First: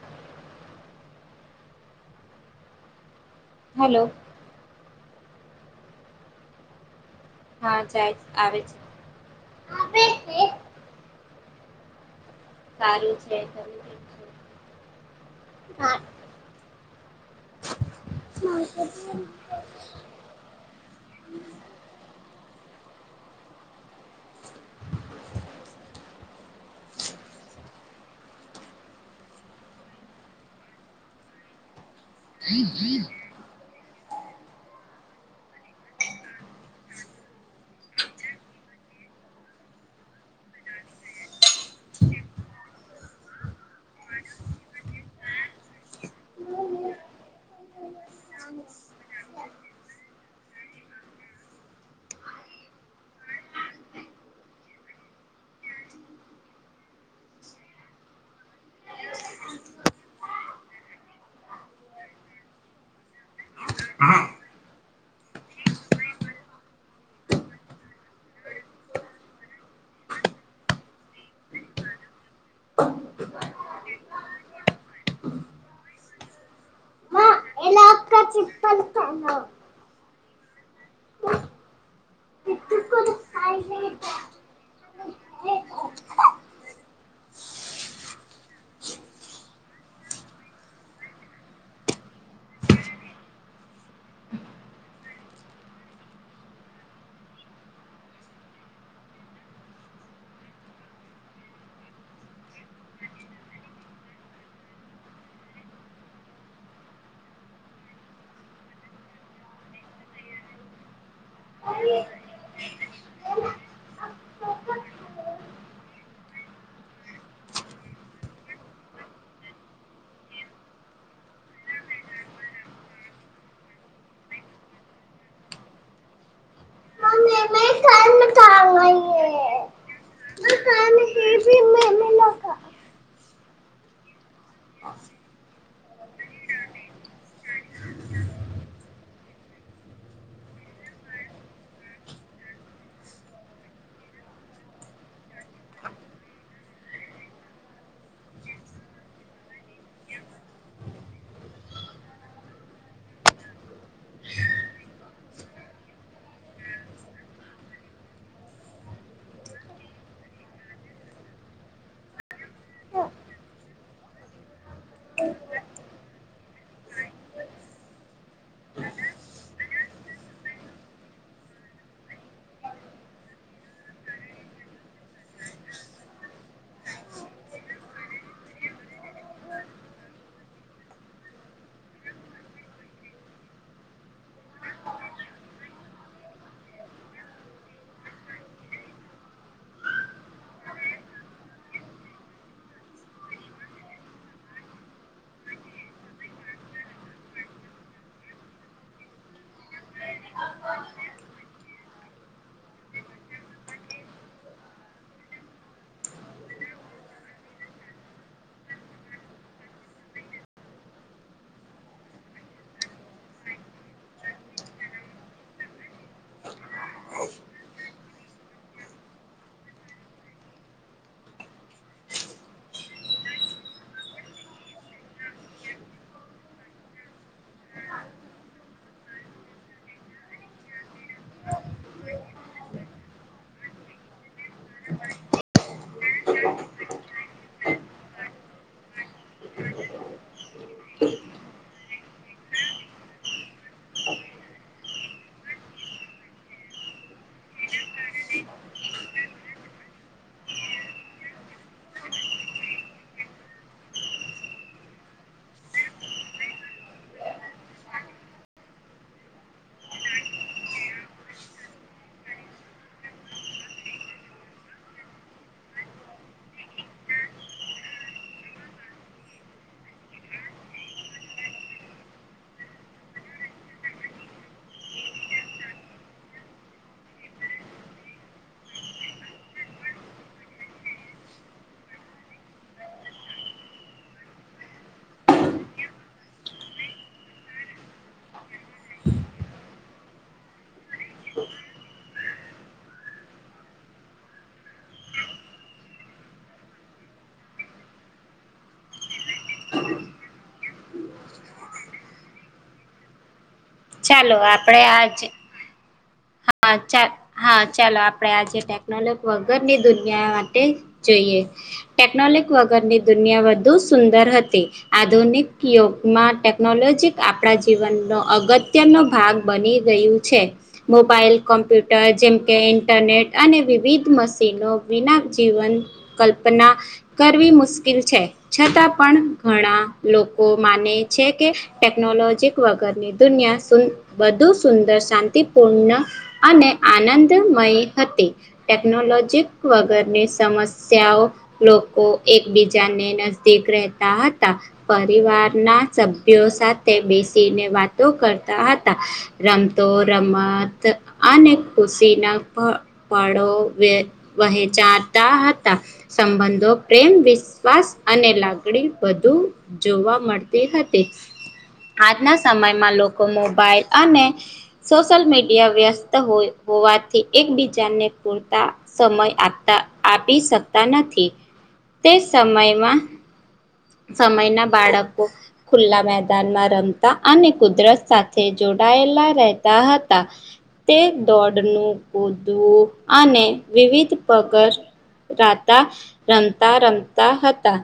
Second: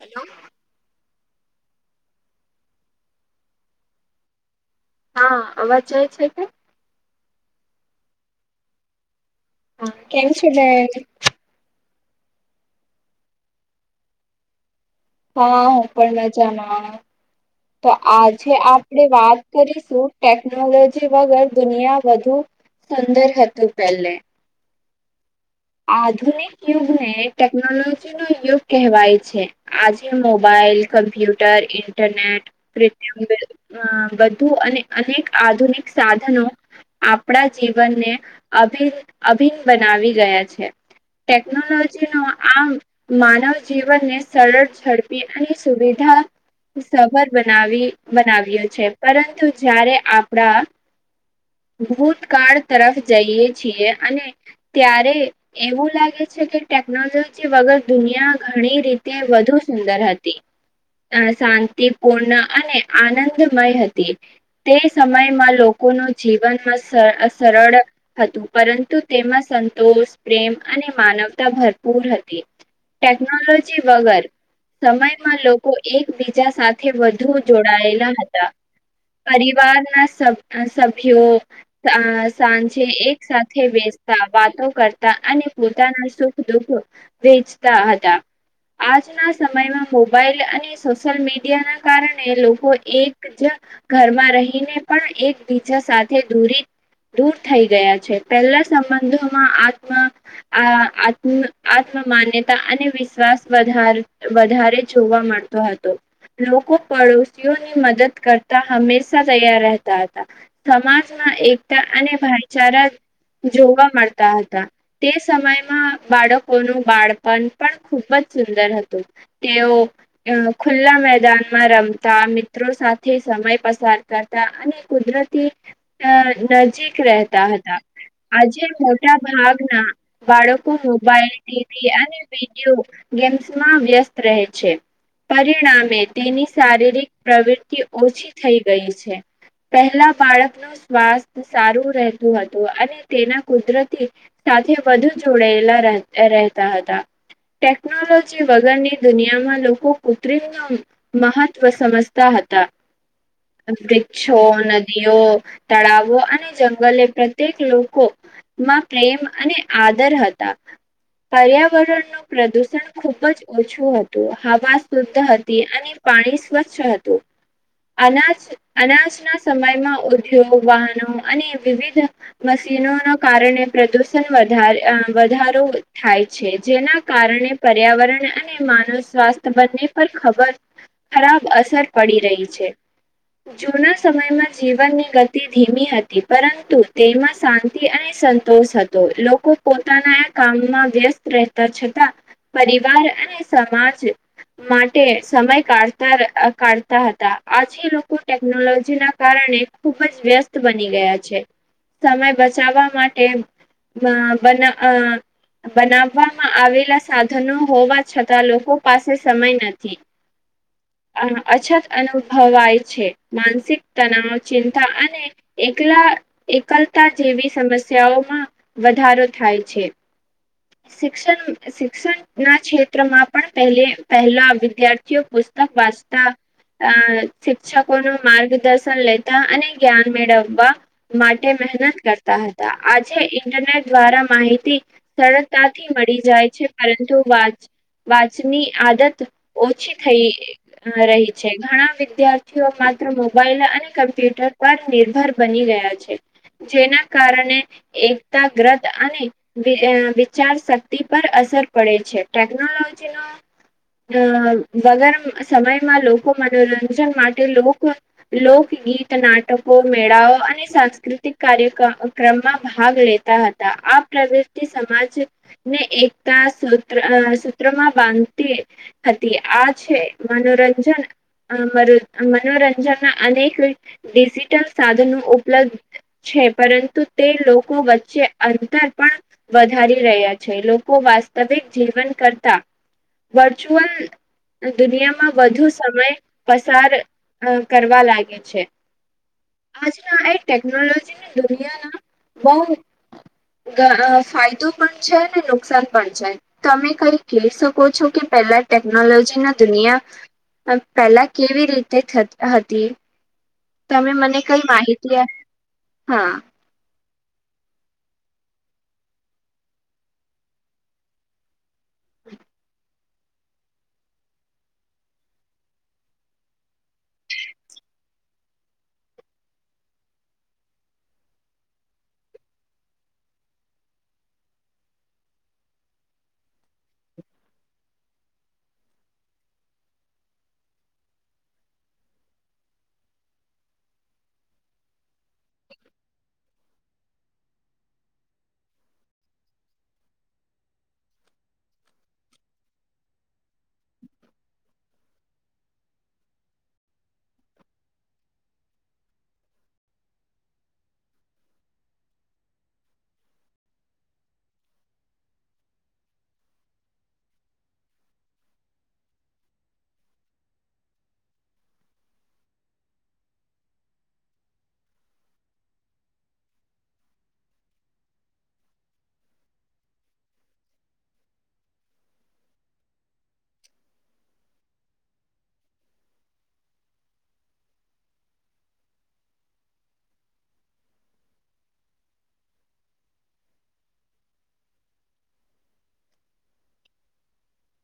Hello hello હા આવાજ જાય છે, કે હા જાય આવે છે. હા કેમશડ સારુ છે, સ હા હું પણ મજામાં તો આજે આપડે વાત કરીશુ ટેકનોલોજી વગર દુનિયા વધુ સુંદર હતુ, પહેલે આધુનિક યુગને ટેકનોલોજી નો યુગ કહેવાય છે. આજે મોબાઈલ કમ્પ્યુટર ઇન્ટરનેટ કૃત્રિમ અ બું અને અનેક આધુનિક સાધનો આપણા જીવનને અભિન-અભિન્ન બનાવી ગયા છે. ટેકનોલોજી નો આમ માનવ જીવનને સરળ, ઝડપી અને સુવિધા સભર બનાવી બનાવ્યો છે. પરંતુ જ્યારે આપણા ભૂતકાળ તરફ જઈએ છીએ અને ત્યારે એવું લાગે છે કે ટેકનોલોજી વગર દુનિયા ઘણી રીતે વધુ સુંદર હતી. અ શાંતિ પૂર્ણ અને આનંદમય હતી. તે સમયમાં લોકોનું જીવનમાં સર સરળ હતું. પરંતુ તેમાં સંતોષ પ્રેમ અને માનવતા ભરપૂર હતી. ટેકનોલો જી વગર સમયમાં લોકો એકબીજા સા વધુ જોડાયેલા હતા. પરિવારના સૌથી સભ્યો સં સાંજે એક સાથે બેસતા વાતો કરતા. અને પોતાના સુખ- દુખ વેચતા હતા. આજના સમયમાં મોબાઈલ અને સોશિયલ મીડિયા ના કારણે લોકો એક કે જ્યાં ઘરમાં રહીને પણ એકબીજા સાથે દૂરી દૂર થઈ ગયા છે. પહેલા સંબંધોમાં આત્મા આ આત્મ આત્મમાન્યતા અને વિશ્વાસ વધાર વધારે જોવા મળ તો હતો. લોકો પડોશીઓની મદદ કરતા હંમેશા તૈયાર રહેતા હતા. સમાજમાં એકતા અને ભાઈચારા જોવા મળતા હતા. તે સમયમાં બાળકોનું બાળપણ પણ ખુબ જ સુંદર હતું. તેઓ અ ખુલ્લા મેદાનમાં રમતા. મિત્રો સાથે સમય પસાર કર તા અને કુદરતી અ નજીક રહેતા હતા. આજે મોટા ભાગ ના બાળકો મોબાઈલ ટીવી અને વિડીયો ગેમ્સમાં વ્યસ્ત રહે છે. પરિણામે તેની શારીરિક પ્રવૃતિ ઓછી થઈ ગઈ છે. પહેલા બાળકનું સ્વાસ્થ સારું રહેતું હતું અને તેના કુદરતી સાથે વધુ જોડાયેલા રહેતા હતા. ટેકનોલોજી વગરની દુનિયામાં લોકો કૃત્રિમનો મહત્વ સમજતા હતા. વૃક્ષો, નદીઓ તળાવો અને જંગલે પ્રત્યેક લોકો માં પ્રેમ અને આદર હતા. પર્યાવરણનું પ્રદુષણ ખુબ જ ઓછું હતું. હવા સ શુદધ હતી, અને પાણી સ્વચ્છ હતું. અનાજ અનાજના સમયમાં ઉદ્યોગ વાહનો અને વિવિધ મશીનો ના કારણે પ્રદુષણ વધારે અ વધારો થાય છે. જેના કારણે પર્યાવરણ અને માનવ સ્વાસ્થ બંને પર ખબ ખરાબ અસર પડી રહી છે. જૂના સમયમાં જીવનની ગતિ ધીમી હતી. પરંતુ તેમાં શાંતિ અને સન તોસ હતો. લોકો પોતાના કામમાં વ્યસ્ત રહેતા છતાં પરિવાર અને સમાજ માટે સમય કાઢતા અ કાઢતા હતા આજે લોકો ટેકનોલોજીના કારણે ખુબ જ વ્યસ્ત બની ગયા છે. સમય બચાવવા માટ ટેમ બ બના અ બનાવવામાં આવેલા સાધનો હોવા છતાં લોકો પાસે સમય નથી. અછત અનુભવાય છે. માનસિક તનાવ ચિંતા અને એકલા એકલતા જેવી સમસ્ ઓમાં વધારો થાય છે શિક્ષણ શિક્ષણ ના ક્ષેત્રમાં પણ પહે પહેલા વિદ્યાર્થીઓ પુસ્તક વાંચતા અ શિક્ષકો નું માર્ગદર્શન લેતા અને જ્ઞાન મેળવવા માટે મહેનત કરતા હતા આજે ઇન્ટરનેટ દ્વારા માહિતી સરળતા થી મળી જાય છે પરંતુ વાચ વાંચની આદત ઓછી થઈ અ રહી છે ઘણા વિદ્યાર્થી વિધાઓ માત્ર મોબાઈલ અને કમ્પ્યુટર પર નિર્ભર બની રહ્યા છે જેના કારણે એકતા ગ્રત અને વિહાર વિચાર શક્તિ પર અસર પડે છે ટેકનોલોજીનો અ વગર સમયમાં લોકો મનોરંજન માટે લોક લોકગીત નાટકો મેળાઓ અને સાંસ્કૃતિક કાર્યક્રમ ક્રમમાં ભાગ લેતા હતા આ પ્રવૃતિ સમાજ ને એકતા સૂત્ર સૂત્રમાં બાંધતી હતી આ છે મનોરંજન અ મરો મનોરંજનના અનેક ડિજિટલ સાધનો ઉપલબ્ધ છે પરંતુ તે લોકો વચ્ચે અંતર પણ વધારી રહ્યા છે લોકો વાસ્તવિક જીવન કરતા વર્ચ્યુઅલ દુનિયામાં વધુ સમય પસાર અ કરવા લાગે છે. આજના એ ટેકનોલોજીની દુનિયાના બહુ ગહ ફાયદો પણ છે ને નુકસાન પણ છે. તમે કઈ કેય શકો છો કે પેલા ટેકનોલોજી ના દુનિયા પહેલા કેવી રીતે હતી. તમે ચાલો મને કઈ આપણેે આજ માહિતી આપ હા. હા ચા હા ચાલો આપણે આજે ટેકનોલો વગરની દુનિયા માટે જોઈએ ટેકનોલીક વગરની દુનિયા વધુ સુંદર હતી. આધુનિક યુગમાં ટેકનોલોજી આપણા જીવનનો અગત્યનો ભાગ બની ગયું છે. મોબાઈલ કોમ્પ્યુટર જેમ કે ઇન્ટરનેટ અને વિવિધ મશીનો વિના જીવન કલ્પના કરવી મુશ્કેલ છે છતાં પણ ઘણા લોકો માને છે કે ટેકનોલોજીક વગરની દુનિયા સુદ વધુ સુંદર શાંત તી પૂર્ણ અને આનંદમય હતી. ટેકનોલોજીક વગરની સમસ્યાઓ લોકો એકબીજાને નજદીક રહેતા હતા. પરિવારના સભ્યો સાથે બેસીને વાતો કરતા હતા. રમતો રમત અને ખુશીના પ પળો વે વહેચાતા હતા. સંબંધો પ્રેમ વિશ્વાસ અને લાગણી બધું જોવા મળતી હતી આજના સમયમાં લોકો મોબાઈલ અને સોશિયલ મીડિયા વ્યસ્ત હોવાથી એકબીજાને પૂરતા સમય આપતા આપી શકતા નથી તે સમયમાં સમયના બાળકો ખુલ્લા મેદાનમાં રમતા અને કુદરત સાથે જોડાયેલા રહે તા હતા. તે દોડનું કૂદવું અને વિવિધ પગર રાતા રમતા રમતા હતા.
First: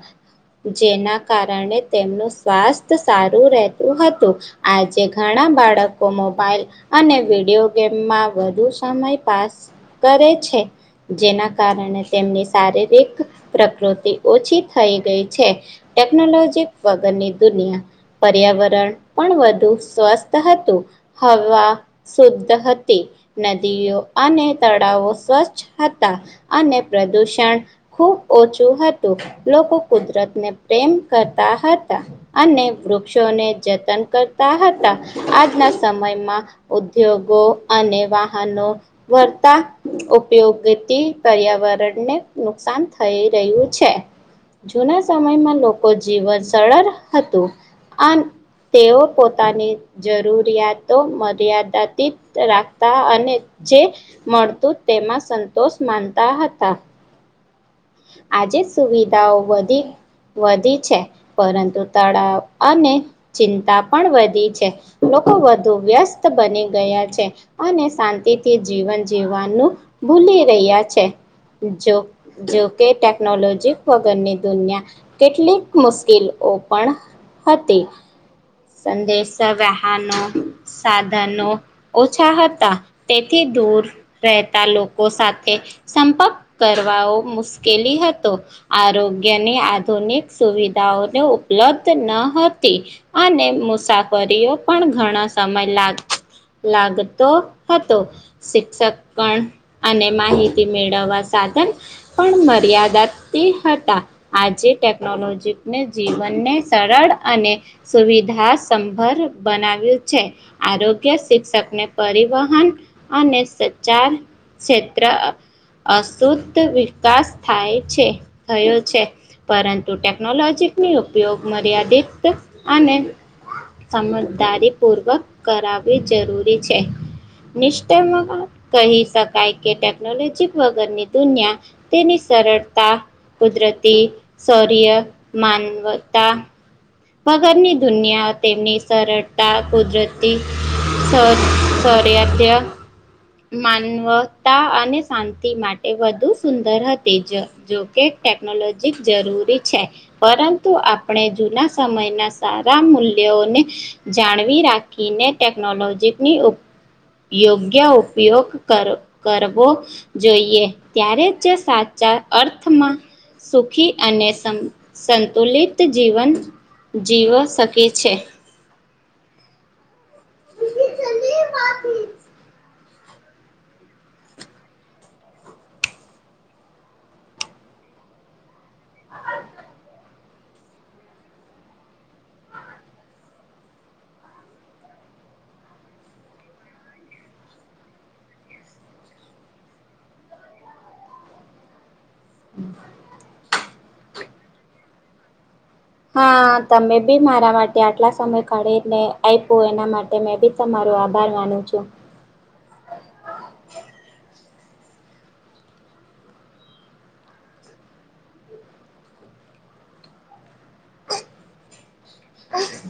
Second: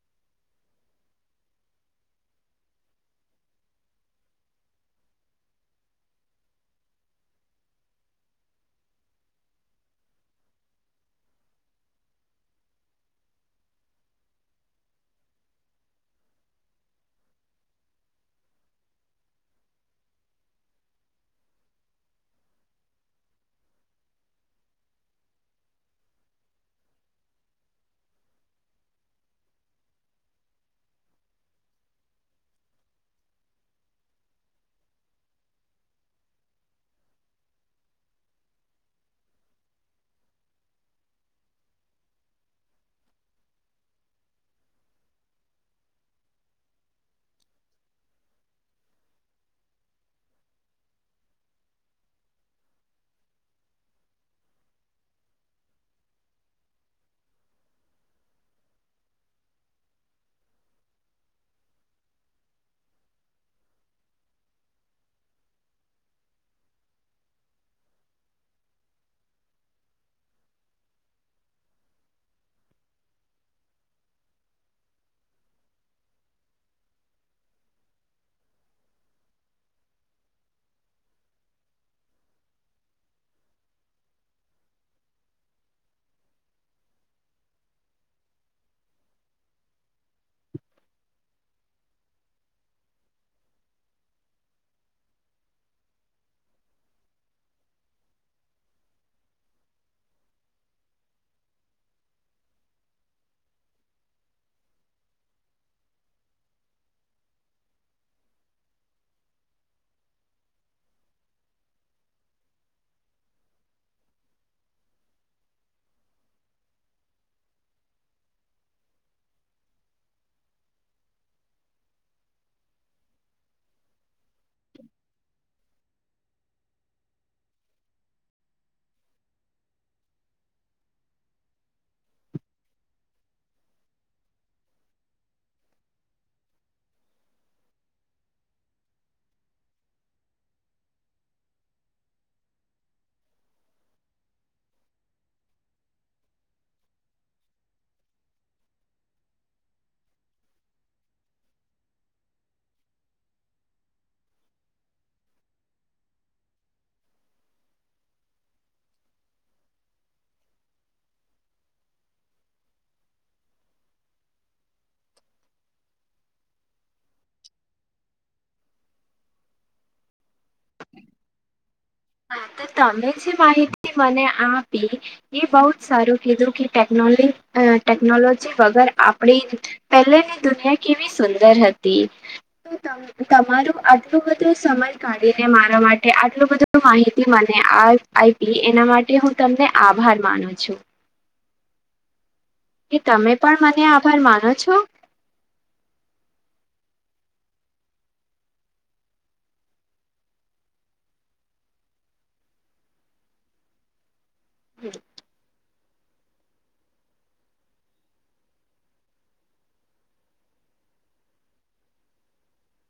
જેના કારણે તેમનું સ્વાસ્થ્ય સારું રહેતું હતું. આજે ઘણા બાળકો મોબાઈલ અને વિડિયો ગેમમાં વધુ સમય પાસ કરે છે. જેના કારણે તેમની શારીરિક પ્રકૃતિ ઓછી થઈ ગઈ છે. ટેકનોલોજી વગરની દુનિયા પર્યાવરણ પણ વધુ સ્વસ્થ હતું હવા શુદ્ધ હતી. નદીઓ અને તળાવો સ્વચ્છ હતા અને પ્રદૂષણ ખૂબ ઓછું હતું લોકો કુદરત ને પ્રેમ કરતા હતા. અને વૃક્ષોને જતન કરતા હતા આજના સમયમાં ઉદ્યોગો અને વાહનો વર્તા ઉપયોગથી પર્યાવરણને નુકસાન થઈ રહ્યું છે. જૂના સમયમાં લોકો જીવન સરળ હતું. અન તેઓ પોતાની જરૂરિયાતો મ મર્યાદાતતી રાખતા અને જે મળતું તેમાં સંતોષ માનતા હતા. આજે સુવિધાઓ વધી વધી છે પરંતુ તળાવ અને ચિંતા પણ વધી છે લોકો વધુ વ્યસ્ત બની ગયા છે. અને શાંતિથી જીવન જીવવાનું ભૂલી રહ્યા છે જો જોકે ટેકનોલોજી વગરની દુનિયા કેટલીક મુશ્કેલ ઓ પણ હતી સંદેશા વાહનો સાધનો ઓછા હતા તેથી દૂર રહેતા લોકો સાથે સંપર્ક કરવાઓ મુશ્કેલી હતો. આરોગ્યની આધુનિક સુવિધાઓને ઉપલબ્ધ ન હતી. અને મુસાફરીઓ પણ ઘણા સમય લાગ લાગતો હતો. શિક્ષક ઘણ અને માહિતી મેળવવા સાધન પણ મર્યાદા તી હતા. આજે ટેકનોલોજીને જીવનને સરળ અને સુવિધા સંભર બનાવ્યું છે. આરોગ્ય શિક્ષકને પરિવહન અને સચાર ક્ષેત્ર અશુદ્ધ વિકાસ થાય છે થયો છે. પરંતુ ટેકનોલોજીની ઉપયોગ મર્યાદિત અને સમજદારી પૂર્વક કરાવવી જરૂરી છે. નિશ્ચય કહી શકાય કે ટેકનોલોજી વગર ની દુનિયા તેની સરળતા, કુદરતી, શૌર્ય, માનવતા વગરની દુનિયા તેમની સરળતા કુદરતી શો શૌર્ય ત્ય માનવતા અને શાંતિ માટે વધુ સુંદર હતી જ જોકે ટેકનોલોજી જરૂરી છે પરંતુ આપણે જુના સમયના સારા મૂલ્યોને જાળવી રાખીને ટેકનોલોજીની યોગ્ય ઉપયોગ કર કરવો જોઈએ ત્યારે જે સાચા અર્થમાં સુખી અને સં સંતુલિત જીવન જીવો શકે છે. [inaudible] હા તો તમે જે માહિતી મને આપી એ બહુ જ સારું કીધું કે ટેકનો ટેકનોલોજી વગર આપડી જ પહેલેની દુનિયા કેવી સુંદર હતી. તમ તમારું આટલું બધો સમય કાઢીને મારા માટે આટલું બધું નુ માહિતી મને એના માટે હું તમને આભાર માનું છું. [inaudible] કે તમે પણ મને આભાર માનો છો? હા તમે બી મારા માટે આટલા સમય કાઢીને આપ્યું એના માટે તમે બી તમારો આભાર માનું છું. હમ્મ. [inaudible]